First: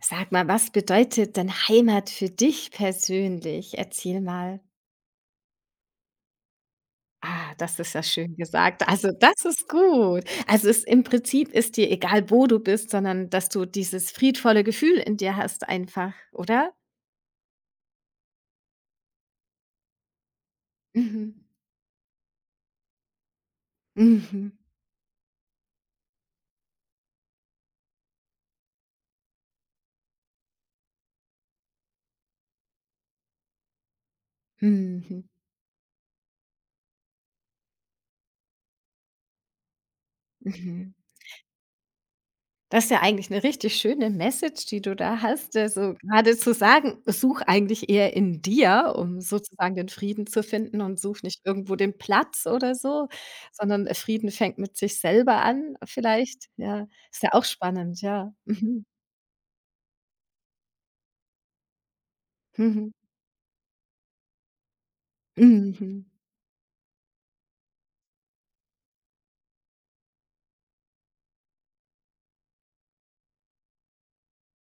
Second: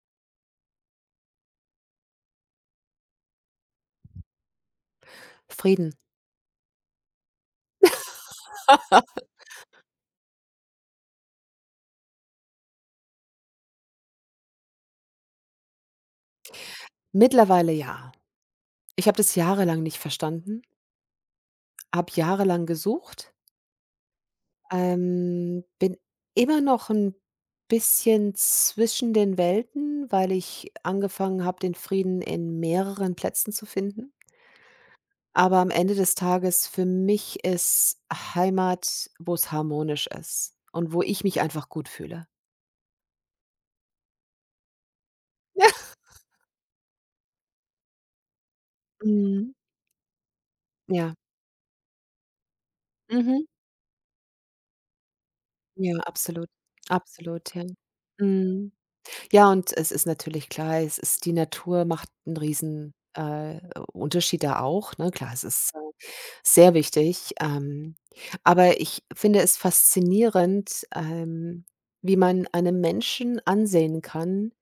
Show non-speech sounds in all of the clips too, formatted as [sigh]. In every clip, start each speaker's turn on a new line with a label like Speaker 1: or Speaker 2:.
Speaker 1: Sag mal, was bedeutet denn Heimat für dich persönlich? Erzähl mal.
Speaker 2: Frieden.
Speaker 1: Ah, das ist ja schön gesagt. Also, das ist gut. Also, es im Prinzip ist dir egal, wo du bist, sondern dass du dieses friedvolle Gefühl in dir hast einfach, oder?
Speaker 2: Mittlerweile ja. Ich habe das jahrelang nicht verstanden,
Speaker 1: Mhm.
Speaker 2: habe jahrelang gesucht,
Speaker 1: Mhm.
Speaker 2: bin immer noch ein bisschen zwischen den Welten, weil ich angefangen habe, den Frieden in mehreren Plätzen zu finden.
Speaker 1: Mhm.
Speaker 2: Aber am Ende des Tages für mich ist Heimat, wo es harmonisch
Speaker 1: Mhm.
Speaker 2: ist und
Speaker 1: Mhm.
Speaker 2: wo ich mich einfach gut fühle.
Speaker 1: Das ist ja eigentlich eine richtig schöne Message, die du da hast,
Speaker 2: [laughs]
Speaker 1: also gerade zu sagen: „Such eigentlich eher in dir, um
Speaker 2: Mhm.
Speaker 1: sozusagen den Frieden zu finden und
Speaker 2: Ja.
Speaker 1: such nicht irgendwo den Platz oder so,
Speaker 2: Mhm.
Speaker 1: sondern Frieden fängt mit sich selber an“
Speaker 2: Ja,
Speaker 1: vielleicht.
Speaker 2: absolut.
Speaker 1: Ja, ist ja auch
Speaker 2: Absolut, ja.
Speaker 1: spannend, ja.
Speaker 2: Mhm.
Speaker 1: Mhm.
Speaker 2: Ja, und es ist natürlich klar, es ist die Natur macht 'n
Speaker 1: Mhm.
Speaker 2: riesen, Unterschied da auch, ne? Klar, es ist,
Speaker 1: Mhm.
Speaker 2: sehr wichtig, aber ich finde es faszinierend, wie man einem Menschen ansehen kann,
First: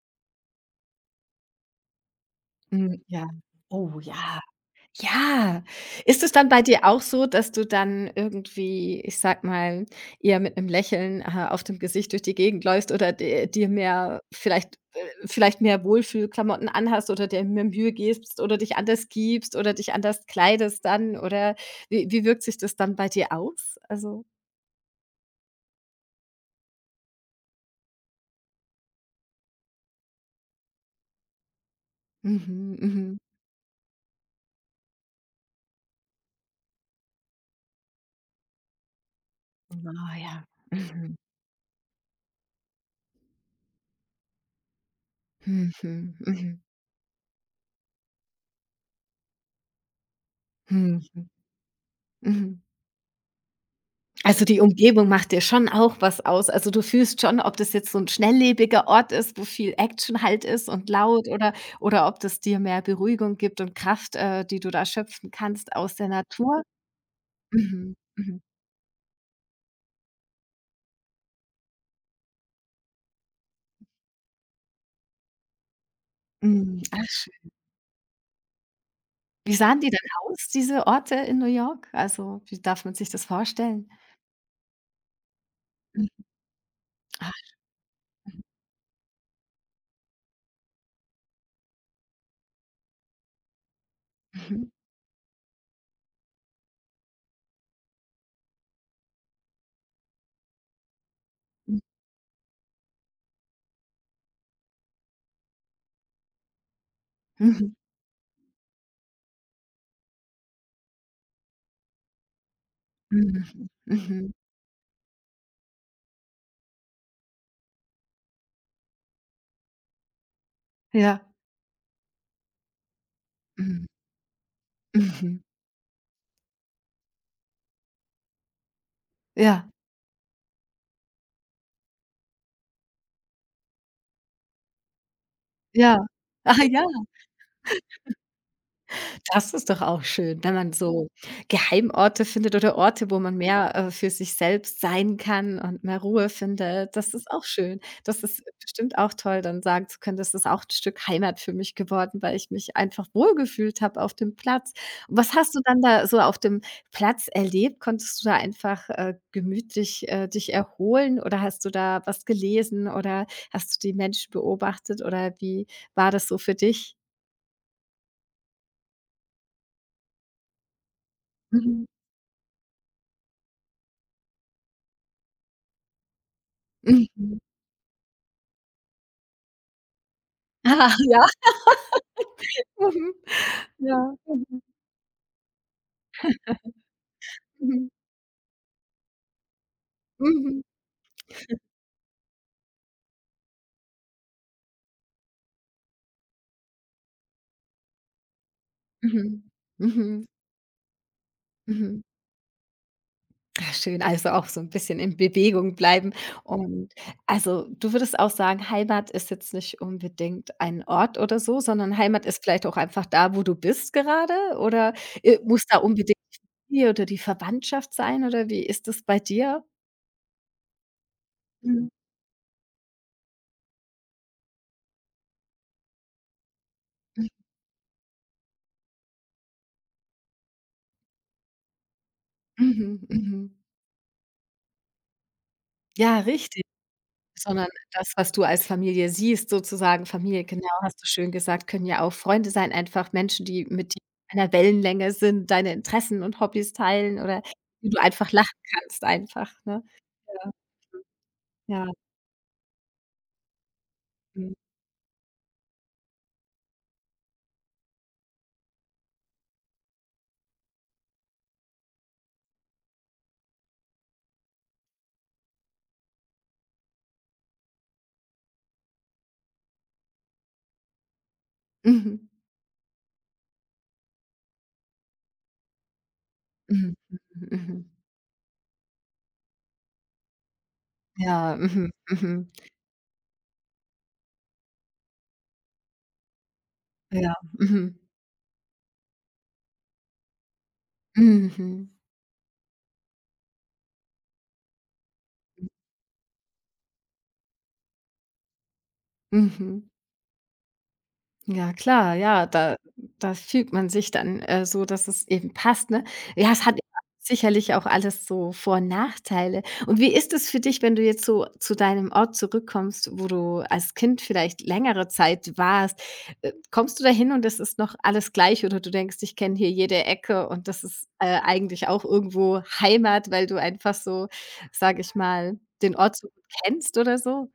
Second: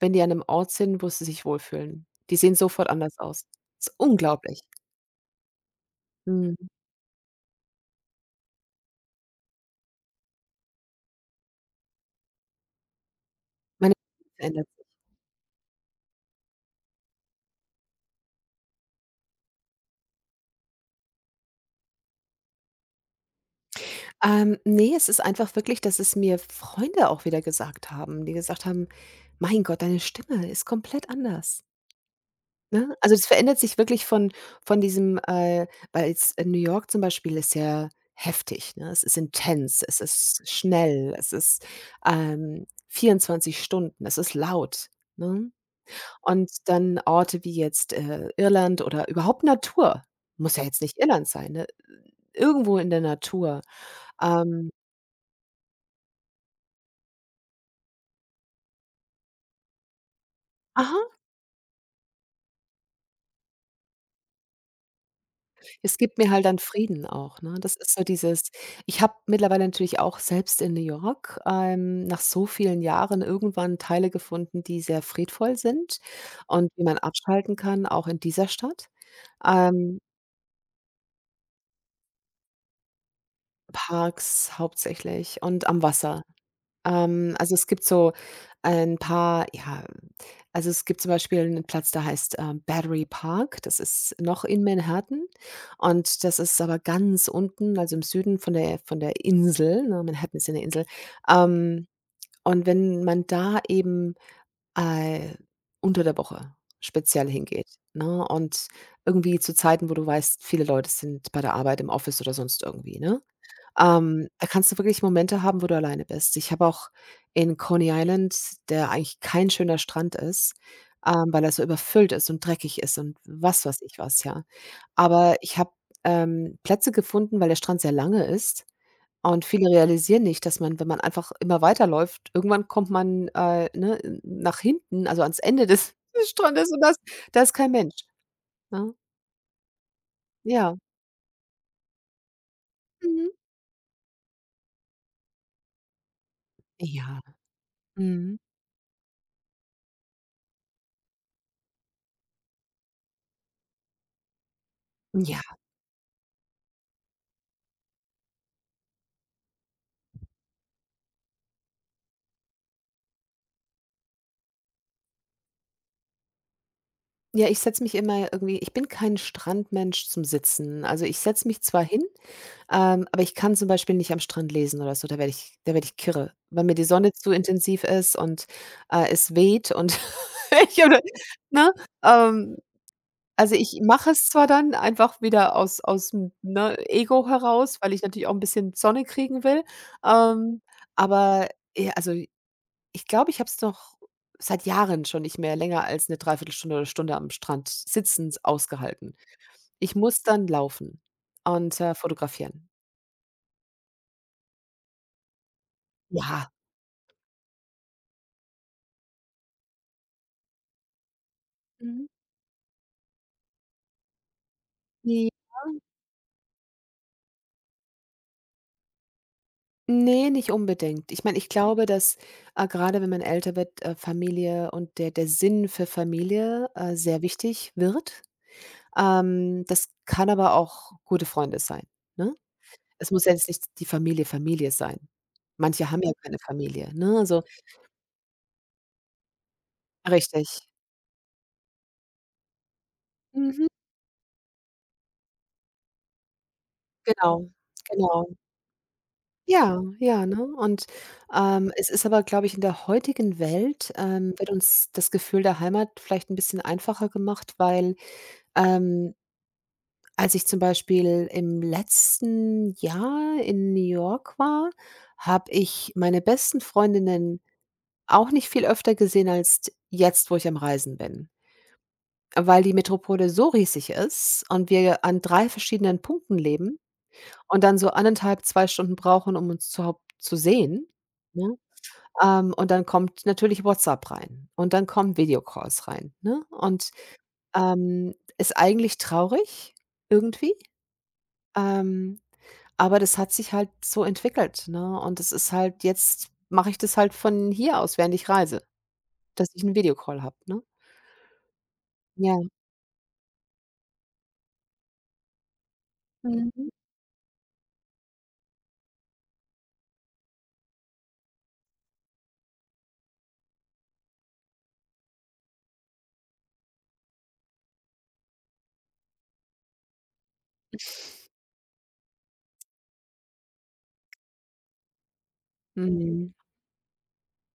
Speaker 2: wenn die an 'nem Ort sind, wo sie sich wohlfühlen. Die sehen sofort
Speaker 1: Mhm.
Speaker 2: anders
Speaker 1: Ja.
Speaker 2: aus. Ist
Speaker 1: Oh ja.
Speaker 2: unglaublich.
Speaker 1: Ja. Ist es dann bei
Speaker 2: Mhm.
Speaker 1: dir auch so, dass du dann irgendwie, ich sag mal, eher mit einem Lächeln, auf dem Gesicht durch die Gegend läufst oder d dir
Speaker 2: Meine
Speaker 1: mehr
Speaker 2: [unintelligible] verändert.
Speaker 1: vielleicht vielleicht mehr Wohlfühlklamotten anhast oder dir mehr Mühe gibst oder dich anders gibst oder dich anders kleidest dann oder wie wirkt sich das dann bei dir aus? Also
Speaker 2: Ne, es ist einfach wirklich, dass es mir Freunde auch wieder gesagt haben, die gesagt haben: „Mein Gott, deine Stimme ist komplett anders.“
Speaker 1: mhm,
Speaker 2: Ne? Also,
Speaker 1: mhm.
Speaker 2: das verändert sich wirklich von diesem, weil jetzt in New York zum Beispiel ist ja heftig, ne? Es ist intens, es
Speaker 1: Ah
Speaker 2: ist
Speaker 1: ja.
Speaker 2: schnell,
Speaker 1: Mhm.
Speaker 2: es ist, 24 Stunden, es ist laut, ne?
Speaker 1: Mhm,
Speaker 2: Und
Speaker 1: mhm.
Speaker 2: dann Orte wie jetzt, Irland oder überhaupt Natur, muss ja jetzt nicht
Speaker 1: Mhm.
Speaker 2: Irland
Speaker 1: Mhm.
Speaker 2: sein, ne?
Speaker 1: Mhm.
Speaker 2: Irgendwo in der Natur.
Speaker 1: Also, die
Speaker 2: Ähm
Speaker 1: Umgebung macht dir schon auch was aus. Also, du fühlst schon, ob das jetzt so ein schnelllebiger Ort ist, wo viel Action halt ist und
Speaker 2: aha.
Speaker 1: laut oder ob das dir mehr Beruhigung gibt und Kraft, die du da schöpfen kannst aus
Speaker 2: Es
Speaker 1: der
Speaker 2: gibt mir halt dann
Speaker 1: Natur.
Speaker 2: Frieden auch, ne? Das ist
Speaker 1: Mhm,
Speaker 2: so
Speaker 1: mhm,
Speaker 2: dieses ich habe mittlerweile natürlich auch selbst in New York, nach so vielen Jahren irgendwann Teile gefunden, die sehr friedvoll sind und
Speaker 1: mhm.
Speaker 2: die man
Speaker 1: Ach schön.
Speaker 2: abschalten kann, auch in dieser Stadt.
Speaker 1: Wie sahen die
Speaker 2: Ähm,
Speaker 1: denn aus, diese Orte in New York? Also, wie darf man sich das vorstellen?
Speaker 2: Parks hauptsächlich und am
Speaker 1: Mhm.
Speaker 2: Wasser.
Speaker 1: Ah,
Speaker 2: Also, es gibt so ein paar ja, also, es gibt zum Beispiel einen Platz, der heißt, Battery Park. Das ist noch in
Speaker 1: mhm,
Speaker 2: Manhattan und das ist aber ganz unten, also, im Süden von der Insel, ne? Manhattan ist ja 'ne Insel.
Speaker 1: mhm,
Speaker 2: Ähm, und wenn man da eben, äh, unter der Woche speziell
Speaker 1: mhm,
Speaker 2: hingeht,
Speaker 1: mhm,
Speaker 2: ne? Und irgendwie zu Zeiten, wo du weißt, viele Leute sind bei der Arbeit, im Office oder sonst irgendwie, ne?
Speaker 1: mhm. mhm.
Speaker 2: Da kannst du wirklich Momente haben, wo du alleine bist. Ich habe auch in Coney Island, der eigentlich kein schöner Strand ist,
Speaker 1: Ja,
Speaker 2: weil er so überfüllt ist und dreckig ist und was weiß
Speaker 1: mhm,
Speaker 2: ich was, ja. Aber
Speaker 1: mhm.
Speaker 2: ich habe, Plätze gefunden, weil der Strand sehr lange ist und
Speaker 1: Ja,
Speaker 2: viele realisieren nicht, dass man, wenn man einfach immer weiterläuft, irgendwann kommt man, ne, nach hinten, also ans Ende des
Speaker 1: ja.
Speaker 2: [laughs] des
Speaker 1: Ah
Speaker 2: Strandes und
Speaker 1: ja.
Speaker 2: da ist kein Mensch, ne?
Speaker 1: Das ist doch auch schön, wenn man
Speaker 2: Ja.
Speaker 1: so Geheimorte findet oder Orte, wo
Speaker 2: Mhm.
Speaker 1: man mehr, für sich selbst sein kann und mehr Ruhe findet. Das
Speaker 2: Ja.
Speaker 1: ist auch schön. Das
Speaker 2: Mhm.
Speaker 1: ist bestimmt auch toll, dann sagen zu können: „Das ist auch ein Stück Heimat für mich geworden, weil ich mich einfach wohlgefühlt habe auf dem Platz.“ Und was
Speaker 2: Ja.
Speaker 1: hast du dann da so auf dem Platz erlebt? Konntest du da einfach, gemütlich, dich erholen oder hast du da was gelesen oder hast du die Menschen beobachtet oder wie war das so für dich?
Speaker 2: Ja, ich setze mich immer irgendwie ich bin kein Strandmensch zum Sitzen. Also, ich setze mich zwar
Speaker 1: Mhm.
Speaker 2: hin, aber ich kann zum Beispiel nicht am Strand lesen oder so, da werde ich kirre, weil mir die
Speaker 1: [laughs]
Speaker 2: Sonne zu
Speaker 1: Mhm.
Speaker 2: intensiv ist und, es weht und [laughs] ich
Speaker 1: Ah,
Speaker 2: habe
Speaker 1: ja.
Speaker 2: ne? Ähm,
Speaker 1: Mhm.
Speaker 2: also, ich mache
Speaker 1: Ja.
Speaker 2: es zwar
Speaker 1: Mhm.
Speaker 2: dann einfach wieder aus aus'm, ne, Ego heraus,
Speaker 1: Mhm.
Speaker 2: weil ich natürlich auch ein bisschen Sonne kriegen will, ähm,
Speaker 1: Mhm.
Speaker 2: aber, ja, also ich glaube, ich habe es doch seit Jahren schon nicht mehr länger als eine Dreiviertelstunde oder Stunde am Strand sitzend ausgehalten.
Speaker 1: Mhm.
Speaker 2: Ich muss
Speaker 1: Mhm.
Speaker 2: dann laufen und,
Speaker 1: Mhm.
Speaker 2: fotografieren.
Speaker 1: Ah, schön, also auch so 'n bisschen in Bewegung bleiben
Speaker 2: Ja.
Speaker 1: und also, du würdest auch sagen, Heimat ist jetzt nicht unbedingt ein Ort oder so, sondern
Speaker 2: Mhm.
Speaker 1: Heimat ist vielleicht auch einfach da, wo du bist gerade oder,
Speaker 2: Ne,
Speaker 1: muss da unbedingt die Familie oder die Verwandtschaft sein oder wie ist das bei dir?
Speaker 2: ne, nicht unbedingt. Ich meine, ich glaube,
Speaker 1: Mhm.
Speaker 2: dass, grade wenn man älter wird, Familie und der Sinn für Familie, sehr
Speaker 1: Mhm.
Speaker 2: wichtig wird. Das kann aber auch gute Freunde sein, ne?
Speaker 1: Mhm.
Speaker 2: Es muss ja
Speaker 1: Mhm.
Speaker 2: jetzt nicht die Familie, Familie sein. Manche haben ja
Speaker 1: Ja,
Speaker 2: keine
Speaker 1: richtig.
Speaker 2: Familie, ne? Also
Speaker 1: Sondern das, was du als Familie siehst, sozusagen Familie,
Speaker 2: richtig.
Speaker 1: genau, hast du schön gesagt, können ja auch Freunde sein, einfach Menschen,
Speaker 2: Mhm.
Speaker 1: die mit dir auf einer Wellenlänge sind, deine Interessen und Hobbys teilen oder
Speaker 2: Genau,
Speaker 1: die du
Speaker 2: genau.
Speaker 1: einfach lachen kannst einfach,
Speaker 2: Ja,
Speaker 1: ne?
Speaker 2: ja, ne?
Speaker 1: Ja.
Speaker 2: Und,
Speaker 1: Ja,
Speaker 2: es ist aber, glaube ich in der heutigen Welt, wird
Speaker 1: mhm.
Speaker 2: uns das Gefühl der Heimat vielleicht ein bisschen einfacher gemacht, weil, ähm, als ich zum Beispiel im letzten Jahr in New York war, habe ich meine besten Freundinnen auch nicht viel öfter gesehen als jetzt, wo ich am Reisen bin,
Speaker 1: Mhm.
Speaker 2: weil die Metropole so riesig ist und wir an 3 verschiedenen Punkten leben.
Speaker 1: Mhm, mhm,
Speaker 2: Und dann
Speaker 1: mhm.
Speaker 2: so 1,5, 2 Stunden brauchen, um uns überhaupt zu sehen,
Speaker 1: Ja,
Speaker 2: ne?
Speaker 1: mhm, mhm.
Speaker 2: Und dann kommt natürlich WhatsApp rein und dann kommen Videocalls rein, ne? Und,
Speaker 1: Ja, mhm.
Speaker 2: ist eigentlich traurig irgendwie,
Speaker 1: Mhm,
Speaker 2: ähm, aber das hat sich halt so entwickelt, ne? Und das ist halt jetzt mache ich das halt von hier aus, während ich reise, dass ich 'n
Speaker 1: mhm.
Speaker 2: Videocall habe, ne?
Speaker 1: Ja klar,
Speaker 2: Ja.
Speaker 1: ja, da da fügt man sich dann, so, dass es eben passt, ne? Ja, es
Speaker 2: Mhm.
Speaker 1: hat sicherlich auch alles so Vor und Nachteile. Und wie ist es für dich, wenn du jetzt so zu deinem Ort zurückkommst, wo du als Kind vielleicht längere Zeit warst? Kommst du da hin und es ist noch alles gleich oder du denkst: „Ich kenne hier jede Ecke und das ist, eigentlich auch irgendwo Heimat“, weil du einfach so, sage ich mal, den Ort so
Speaker 2: Mhm.
Speaker 1: gut kennst oder so?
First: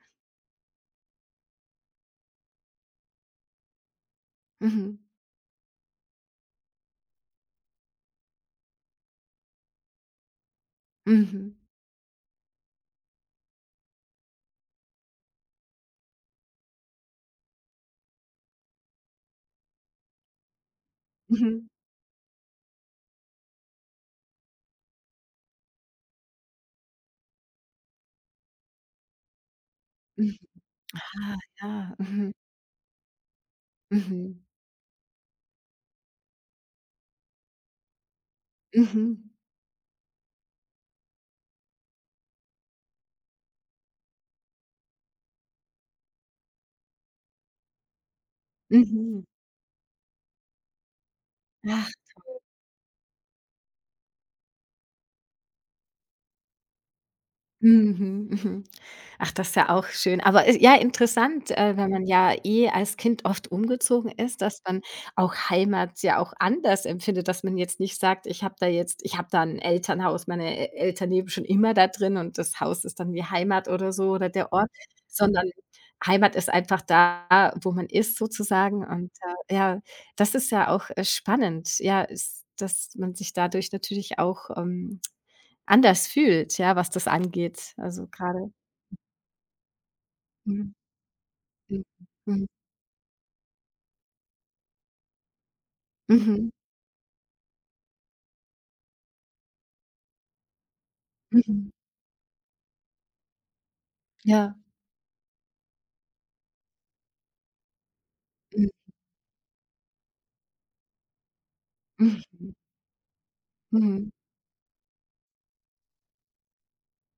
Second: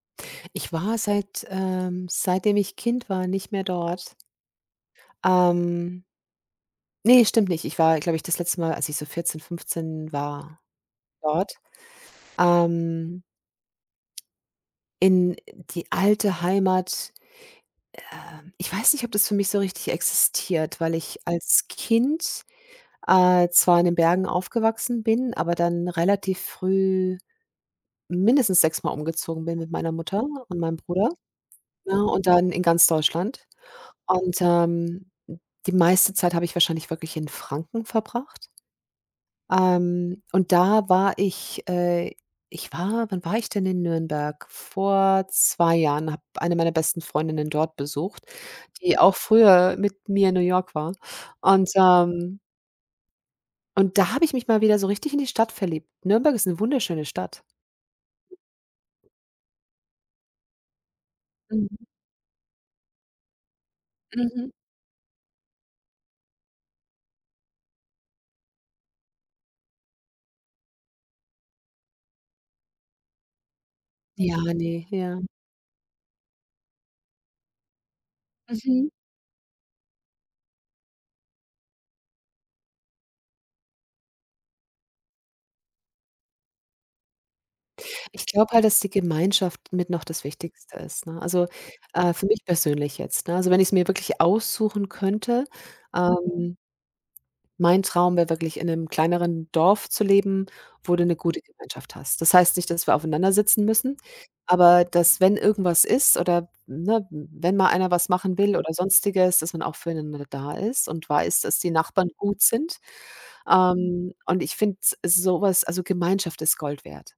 Speaker 2: Ich war seit seitdem ich Kind war, nicht mehr dort.
Speaker 1: Mhm.
Speaker 2: Ähm Ne, stimmt nicht. Ich war, glaube ich, das letzte Mal, als ich so 14, 15 war, dort.
Speaker 1: Mhm.
Speaker 2: Ähm, in die alte Heimat, ich weiß nicht, ob das für mich so richtig existiert, weil ich als
Speaker 1: Mhm.
Speaker 2: Kind, zwar in den Bergen aufgewachsen bin, aber dann relativ früh mindestens sechsmal umgezogen bin mit meiner Mutter
Speaker 1: Mhm.
Speaker 2: und meinem Bruder,
Speaker 1: Ah, ja.
Speaker 2: ne, und
Speaker 1: Mhm.
Speaker 2: dann in ganz Deutschland. Und,
Speaker 1: Mhm.
Speaker 2: die meiste Zeit habe ich wahrscheinlich wirklich in Franken verbracht.
Speaker 1: Mhm.
Speaker 2: Und da war ich ich war wann war ich denn in Nürnberg? Vor 2 Jahren, habe eine meiner besten Freundinnen dort besucht, die auch
Speaker 1: Mhm.
Speaker 2: früher mit mir in New York war. Und,
Speaker 1: Ah.
Speaker 2: ähm und da habe ich mich mal wieder so richtig in die Stadt verliebt. Nürnberg ist 'ne wunderschöne Stadt.
Speaker 1: Mhm, mhm. Ach, das ist ja auch schön. Aber, ja, interessant,
Speaker 2: Mhm,
Speaker 1: wenn man ja eh als Kind oft umgezogen ist,
Speaker 2: mhm.
Speaker 1: dass man auch Heimat ja auch anders empfindet, dass man jetzt nicht sagt: „Ich habe da jetzt ich habe da ein Elternhaus, meine E Eltern leben schon immer da drin und das Haus ist dann wie Heimat“ oder so oder
Speaker 2: Ja,
Speaker 1: der Ort,
Speaker 2: ne, ja.
Speaker 1: sondern Heimat ist einfach da, wo man ist sozusagen
Speaker 2: Mhm.
Speaker 1: und, ja, das ist ja auch, spannend, ja, s dass man sich dadurch natürlich auch, anders fühlt, ja, was das angeht. Also,
Speaker 2: Ich glaube
Speaker 1: gerade,
Speaker 2: halt, dass die Gemeinschaft mit noch das Wichtigste ist, ne? Also,
Speaker 1: mhm,
Speaker 2: für mich
Speaker 1: mhm,
Speaker 2: persönlich jetzt, ne? Also, wenn ich's mir wirklich aussuchen könnte,
Speaker 1: mhm,
Speaker 2: ähm mein Traum wäre wirklich, in einem kleineren Dorf zu leben, wo du 'ne gute
Speaker 1: mhm,
Speaker 2: Gemeinschaft hast. Das heißt nicht, dass wir aufeinander sitzen müssen,
Speaker 1: ja,
Speaker 2: aber dass, wenn irgendwas ist oder, ne, wenn mal einer was machen will
Speaker 1: mhm,
Speaker 2: oder Sonstiges, dass man auch füreinander da ist und weiß, dass die Nachbarn gut
Speaker 1: mhm,
Speaker 2: sind.
Speaker 1: mhm.
Speaker 2: Und ich finde s so was also, Gemeinschaft ist Gold wert.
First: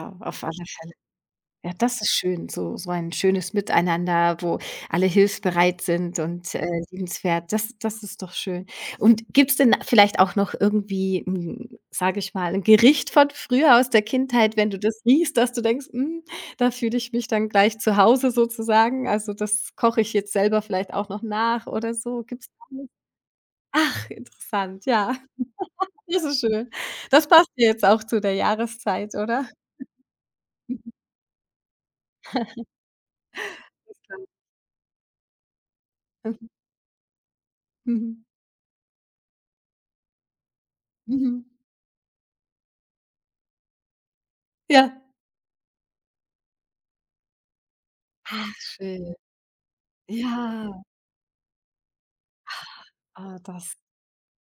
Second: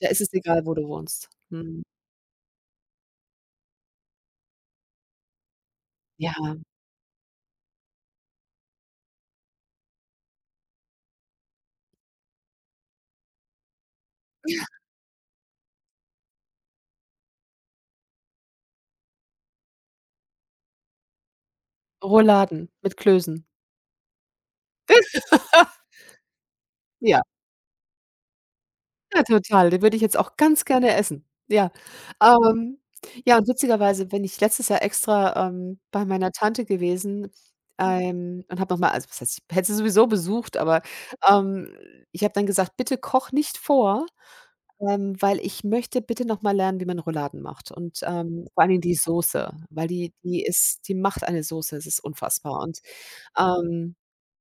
Speaker 2: Da ist es
Speaker 1: auf alle
Speaker 2: egal, wo du
Speaker 1: Fälle.
Speaker 2: wohnst.
Speaker 1: Ja,
Speaker 2: Mhm.
Speaker 1: das ist schön, so so ein schönes Miteinander, wo alle hilfsbereit sind
Speaker 2: Ja,
Speaker 1: und, liebenswert. Das ist doch schön. Und gibt's denn vielleicht auch noch irgendwie, sage ich mal, ein Gericht von früher aus der Kindheit, wenn du das riechst, dass du denkst: „Hm, da fühle ich mich dann gleich zu Hause sozusagen. Also, das koche ich jetzt selber vielleicht auch noch nach oder so.“ Gibt's da
Speaker 2: Rouladen
Speaker 1: was?
Speaker 2: mit Klößen.
Speaker 1: Ach, interessant, ja, [laughs]
Speaker 2: [laughs]
Speaker 1: das ist schön.
Speaker 2: Ja.
Speaker 1: Das passt ja jetzt auch zu der Jahreszeit,
Speaker 2: Ja,
Speaker 1: oder?
Speaker 2: total, den würde ich jetzt auch ganz gerne essen. Ja, ähm, ja, und witzigerweise bin ich letztes Jahr extra, bei meiner
Speaker 1: Mhm.
Speaker 2: Tante
Speaker 1: [laughs]
Speaker 2: gewesen,
Speaker 1: Mhm.
Speaker 2: und habe noch mal also, was heißt, ich hätte sie sowieso besucht, aber,
Speaker 1: Mhm.
Speaker 2: ähm, ich habe dann gesagt: „Bitte koch nicht vor,
Speaker 1: Ja.
Speaker 2: weil ich möchte bitte noch mal lernen, wie man Rouladen macht und,
Speaker 1: Ach
Speaker 2: vor allen Dingen die
Speaker 1: schön.
Speaker 2: Soße, weil die ist
Speaker 1: Ja,
Speaker 2: die macht eine Soße, es ist unfassbar.“ Und,
Speaker 1: das
Speaker 2: ähm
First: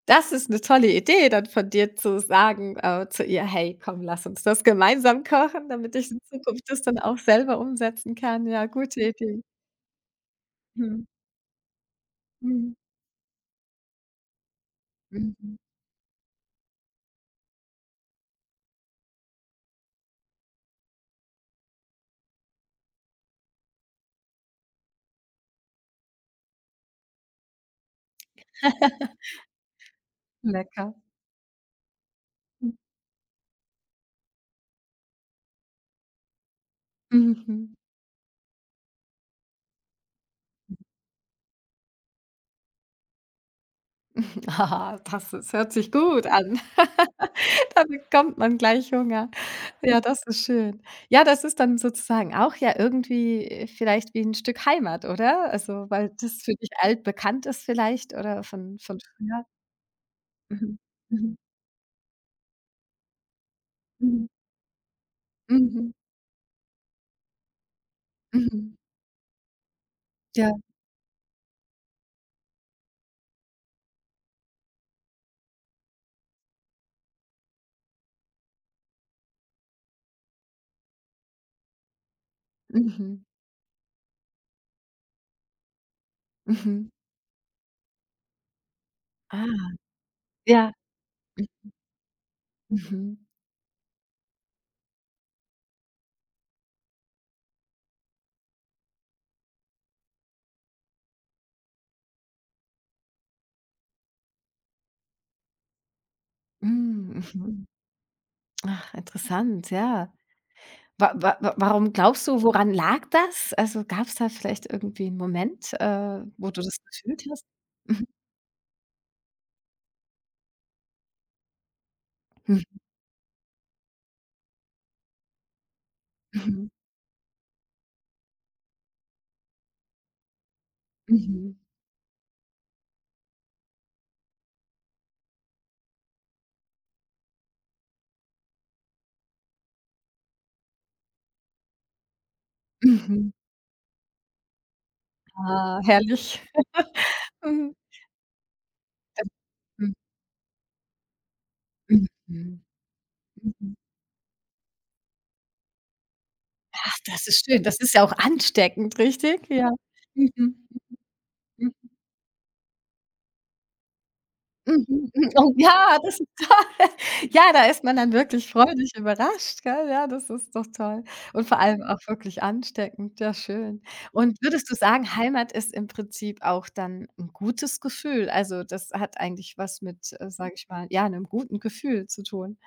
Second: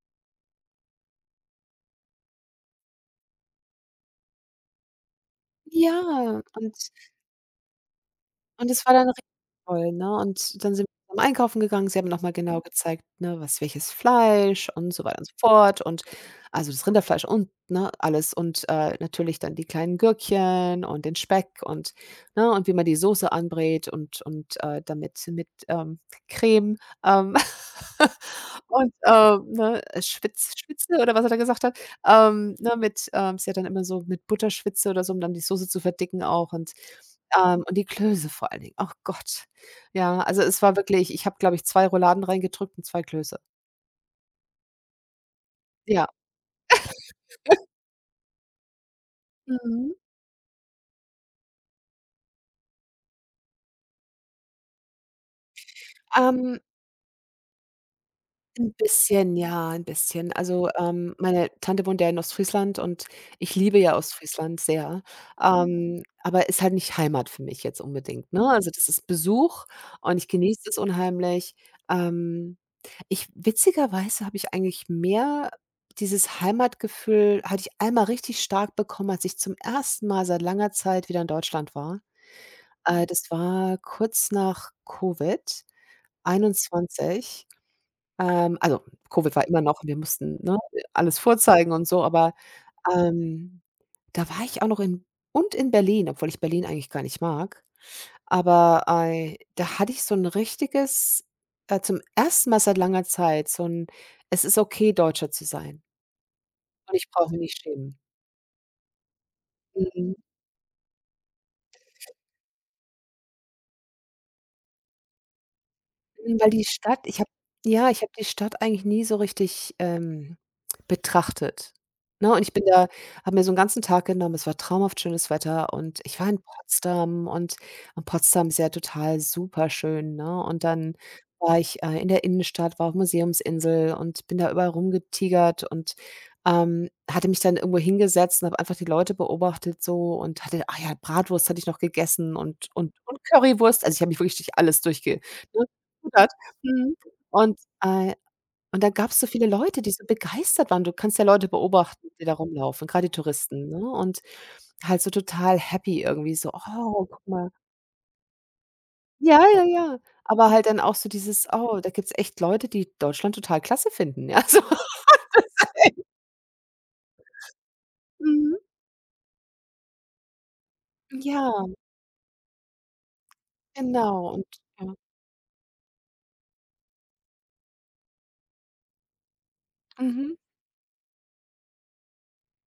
Speaker 1: das ist eine tolle Idee, dann von dir zu sagen, zu ihr: „Hey, komm, lass uns das gemeinsam kochen, damit
Speaker 2: ja,
Speaker 1: ich in Zukunft das
Speaker 2: und
Speaker 1: dann auch selber umsetzen kann.“ Ja,
Speaker 2: und es war
Speaker 1: gute
Speaker 2: dann richtig
Speaker 1: Idee.
Speaker 2: toll, ne? Und dann sind
Speaker 1: Mhm.
Speaker 2: wir zusammen einkaufen gegangen. Sie haben noch mal genau
Speaker 1: Mhm.
Speaker 2: gezeigt, ne, was welches Fleisch und so weiter und so
Speaker 1: Mhm.
Speaker 2: fort und also das Rinderfleisch und, ne, alles und, natürlich dann die kleinen Gürkchen und den Speck und ne, und wie man die Soße anbrät und, damit mit, Creme, ähm, [laughs] und,
Speaker 1: [laughs]
Speaker 2: ne, Schwitz
Speaker 1: Lecker.
Speaker 2: Schwitze oder was er da gesagt hat?
Speaker 1: Mhm.
Speaker 2: Ne, mit ist ja dann immer so mit Butterschwitze oder so, um dann die Soße zu verdicken auch
Speaker 1: Mhm.
Speaker 2: und die Klöße vor allen Dingen. Ach Gott. Ja, also es war wirklich ich habe, glaube ich, zwei Rouladen reingedrückt und zwei Klöße.
Speaker 1: Ah, das ist hört sich
Speaker 2: Ja.
Speaker 1: gut an. [laughs] Da bekommt man gleich Hunger.
Speaker 2: Mhm.
Speaker 1: Ja, [laughs] das ist schön. Ja, das ist dann sozusagen auch ja irgendwie, vielleicht wie ein Stück Heimat, oder? Also, weil das für
Speaker 2: Ähm,
Speaker 1: dich altbekannt ist vielleicht oder
Speaker 2: 'N
Speaker 1: von
Speaker 2: bisschen,
Speaker 1: früher?
Speaker 2: ja, 'n bisschen. Also,
Speaker 1: Mhm. Mhm.
Speaker 2: meine Tante wohnt ja in Ostfriesland und ich liebe ja
Speaker 1: Mhm.
Speaker 2: Ostfriesland sehr. Mhm.
Speaker 1: Mhm.
Speaker 2: Aber ist halt nicht Heimat für mich jetzt unbedingt, ne? Also,
Speaker 1: Mhm.
Speaker 2: das ist Besuch und ich
Speaker 1: Ja.
Speaker 2: genieße es unheimlich. Ähm Ich witzigerweise habe ich eigentlich mehr dieses Heimatgefühl hatte ich einmal richtig stark bekommen, als ich zum ersten Mal seit langer Zeit wieder in Deutschland war. Das
Speaker 1: Mhm.
Speaker 2: war kurz nach
Speaker 1: Mhm.
Speaker 2: Covid-21. Also, Covid war immer
Speaker 1: Ah,
Speaker 2: noch wir mussten, ne,
Speaker 1: ja.
Speaker 2: alles
Speaker 1: Mhm.
Speaker 2: vorzeigen und so, aber,
Speaker 1: Mhm.
Speaker 2: ähm, da war ich auch noch in und in Berlin, obwohl ich Berlin eigentlich gar nicht mag. Aber, ei, da hatte ich so ein richtiges zum ersten Mal seit langer Zeit so ein „Es ist okay, Deutscher zu sein und ich brauche mich nicht
Speaker 1: Mhm.
Speaker 2: schämen.“
Speaker 1: Ach, interessant, ja.
Speaker 2: Mhm.
Speaker 1: Wa wa wa warum glaubst du, woran lag das? Also, gab's da vielleicht irgendwie 'n Moment,
Speaker 2: Hm, weil
Speaker 1: wo du
Speaker 2: die
Speaker 1: das
Speaker 2: Stadt ich
Speaker 1: gefühlt
Speaker 2: habe
Speaker 1: hast?
Speaker 2: ja, ich
Speaker 1: Mhm.
Speaker 2: habe die Stadt eigentlich nie so richtig, betrachtet, ne? Und ich
Speaker 1: Mhm.
Speaker 2: bin da habe mir so 'n ganzen Tag genommen, es war traumhaft schönes Wetter und ich war in
Speaker 1: Mhm.
Speaker 2: Potsdam und Potsdam ist ja total superschön, ne? Und dann
Speaker 1: Mhm.
Speaker 2: war ich, in der Innenstadt, war auf Museumsinsel und bin da überall rumgetigert und, hatte mich dann irgendwo hingesetzt und habe einfach die Leute beobachtet so und hatte ah ja, Bratwurst hatte ich noch gegessen und und
Speaker 1: Mhm.
Speaker 2: Currywurst. Also, ich habe mich wirklich durch alles durchge ne?
Speaker 1: Ah,
Speaker 2: rudert.
Speaker 1: herrlich.
Speaker 2: Mhm.
Speaker 1: [laughs]
Speaker 2: Und,
Speaker 1: Mhm.
Speaker 2: äh und da gab's so viele Leute, die
Speaker 1: Mhm.
Speaker 2: so begeistert waren. Du kannst ja Leute
Speaker 1: Mhm.
Speaker 2: beobachten, die da
Speaker 1: Mhm.
Speaker 2: rumlaufen, grade die Touristen,
Speaker 1: Mhm.
Speaker 2: ne? Und halt so total happy irgendwie so:
Speaker 1: Ach,
Speaker 2: „Oh, guck
Speaker 1: das ist
Speaker 2: mal.“
Speaker 1: schön. Das ist ja auch ansteckend,
Speaker 2: Ja,
Speaker 1: richtig?
Speaker 2: ja,
Speaker 1: Ja.
Speaker 2: ja. Aber halt
Speaker 1: Mhm.
Speaker 2: dann auch so dieses:
Speaker 1: Mhm.
Speaker 2: „Oh, da gibt's echt Leute, die Deutschland total klasse finden“, ja, [laughs] so.
Speaker 1: Mhm, mhm. Oh ja, das ist toll. [laughs] Ja, da ist man dann wirklich
Speaker 2: Mhm.
Speaker 1: freudig überrascht, gell? Ja, das ist doch toll und
Speaker 2: Ja,
Speaker 1: vor allem auch wirklich ansteckend. Ja, schön.
Speaker 2: genau
Speaker 1: Und
Speaker 2: und
Speaker 1: würdest du
Speaker 2: ja.
Speaker 1: sagen, Heimat ist im Prinzip auch dann ein gutes Gefühl? Also, das hat eigentlich was mit,
Speaker 2: Mhm.
Speaker 1: sage ich mal, ja, einem guten Gefühl zu tun?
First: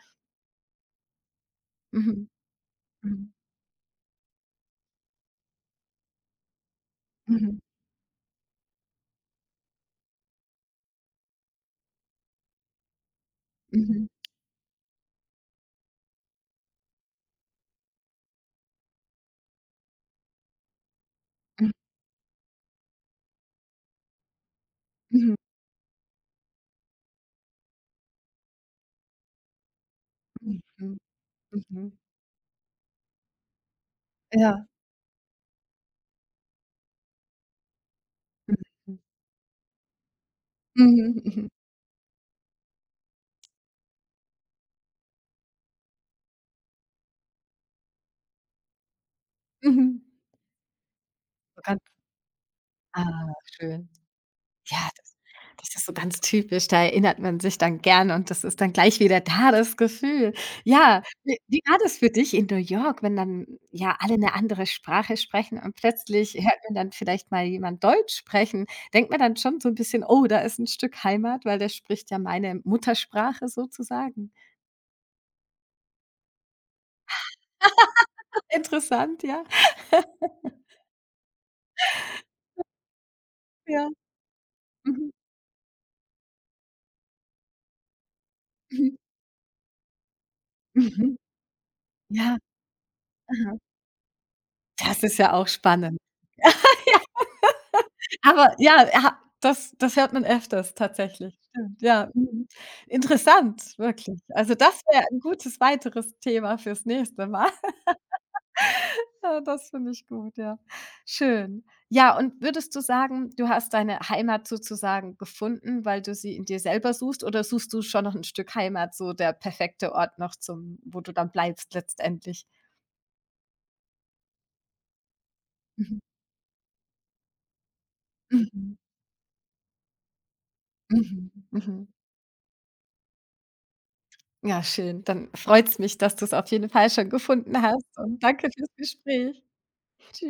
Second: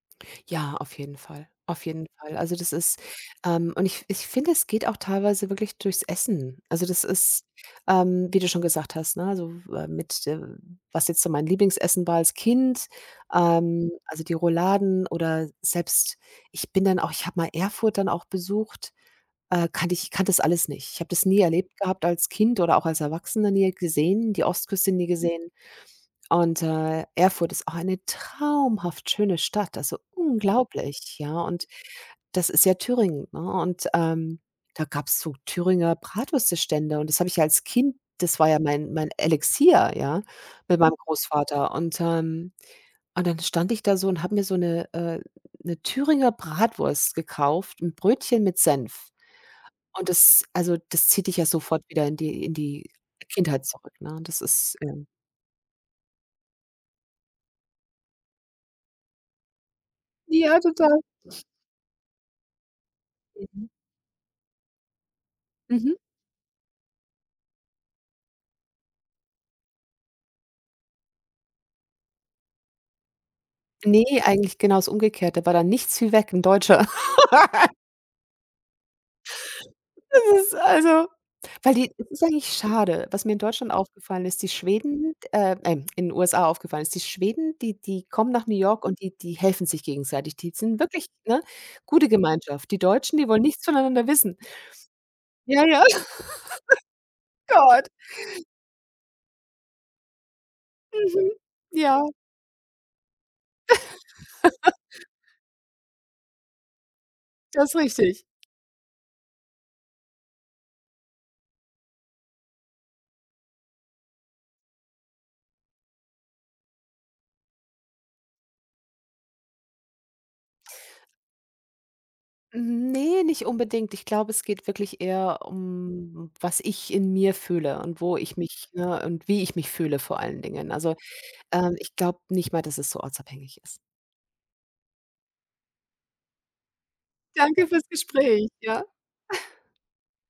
Speaker 2: Ja, auf jeden Fall. Auf jeden
Speaker 1: Mhm,
Speaker 2: Fall. Also, das ist
Speaker 1: mhm,
Speaker 2: und ich finde, es geht auch teilweise wirklich durchs Essen. Also, das ist,
Speaker 1: mhm,
Speaker 2: wie du schon gesagt hast, ne, also, mit, was jetzt so mein Lieblingsessen war als Kind,
Speaker 1: mhm,
Speaker 2: also, die Rouladen oder selbst ich bin dann auch ich habe mal Erfurt dann auch besucht, kannte ich kannte das alles nicht. Ich habe das nie
Speaker 1: mhm,
Speaker 2: erlebt gehabt als Kind oder auch als Erwachsener nie gesehen, die Ostküste nie
Speaker 1: mhm,
Speaker 2: gesehen. Und, Erfurt ist auch eine traumhaft schöne Stadt, also
Speaker 1: mhm, mhm,
Speaker 2: unglaublich, ja. Und
Speaker 1: mhm.
Speaker 2: das ist ja Thüringen, ne? Und,
Speaker 1: Ja.
Speaker 2: da gab's so Thüringer Bratwürstestände und das habe ich ja als Kind das war ja mein
Speaker 1: Mhm,
Speaker 2: mein Elixier, ja, mit meinem
Speaker 1: mhm, mhm, mhm.
Speaker 2: Großvater. Und dann stand ich da so und habe mir so eine 'ne Thüringer Bratwurst gekauft, ein Brötchen mit Senf.
Speaker 1: Mhm.
Speaker 2: Und das also, das zieht dich ja
Speaker 1: So ganz
Speaker 2: sofort wieder in die
Speaker 1: ah,
Speaker 2: Kindheit
Speaker 1: schön.
Speaker 2: zurück, ne? Das ist,
Speaker 1: Ja, das das ist so ganz typisch, da erinnert man sich dann gern und das ist dann gleich wieder da, das Gefühl.
Speaker 2: ja, total.
Speaker 1: Ja, wie war das für dich in New York, wenn dann,
Speaker 2: Mhm.
Speaker 1: ja, alle eine andere Sprache sprechen und
Speaker 2: Mhm.
Speaker 1: plötzlich hört man dann vielleicht mal jemand Deutsch sprechen? Denkt man dann schon so ein bisschen: „Oh, da ist ein Stück Heimat“, weil der spricht ja meine Muttersprache
Speaker 2: Ne,
Speaker 1: sozusagen.
Speaker 2: eigentlich genau das Umgekehrte, war da nichts wie weg, 'n Deutscher. [laughs]
Speaker 1: [laughs] Interessant, ja,
Speaker 2: Das ist also weil die es ist eigentlich schade, was mir in Deutschland
Speaker 1: ja.
Speaker 2: aufgefallen ist, die
Speaker 1: Mhm,
Speaker 2: Schweden in den USA aufgefallen ist, die Schweden, die die kommen nach New York
Speaker 1: mhm,
Speaker 2: und die die helfen sich gegenseitig. Die sind wirklich,
Speaker 1: mhm.
Speaker 2: ne, gute
Speaker 1: Ja,
Speaker 2: Gemeinschaft. Die Deutschen, die wollen
Speaker 1: aha.
Speaker 2: nichts voneinander wissen.
Speaker 1: Das ist ja auch
Speaker 2: Ja, ja,
Speaker 1: spannend.
Speaker 2: oh
Speaker 1: [laughs]
Speaker 2: Gott.
Speaker 1: Aber ja, ha das hört man öfters
Speaker 2: Mhm.
Speaker 1: tatsächlich. Stimmt,
Speaker 2: Ja,
Speaker 1: ja. Mhm. Interessant, wirklich. Also, das wäre 'n gutes weiteres Thema fürs nächste Mal.
Speaker 2: das ist
Speaker 1: [laughs]
Speaker 2: richtig.
Speaker 1: Ja, das finde ich gut, ja. Schön. Ja, und würdest du sagen, du hast deine Heimat sozusagen gefunden, weil du sie in dir selber suchst oder suchst du schon noch 'n Stück Heimat, so der perfekte Ort noch zum wo du dann bleibst letztendlich?
Speaker 2: Ne, nicht unbedingt. Ich glaube, es geht wirklich eher
Speaker 1: Mhm.
Speaker 2: um was ich in mir fühle und wo ich mich,
Speaker 1: Mhm.
Speaker 2: ne und wie ich mich fühle vor allen Dingen. Also
Speaker 1: Mhm. Mhm. Mhm.
Speaker 2: Ich glaube nicht mal, dass es so ortsabhängig ist.
Speaker 1: Ja, schön. Dann freut's mich, dass du es auf jeden Fall schon gefunden
Speaker 2: Danke
Speaker 1: hast
Speaker 2: fürs
Speaker 1: und
Speaker 2: Gespräch.
Speaker 1: danke fürs
Speaker 2: Ja.
Speaker 1: Gespräch. Tschüss.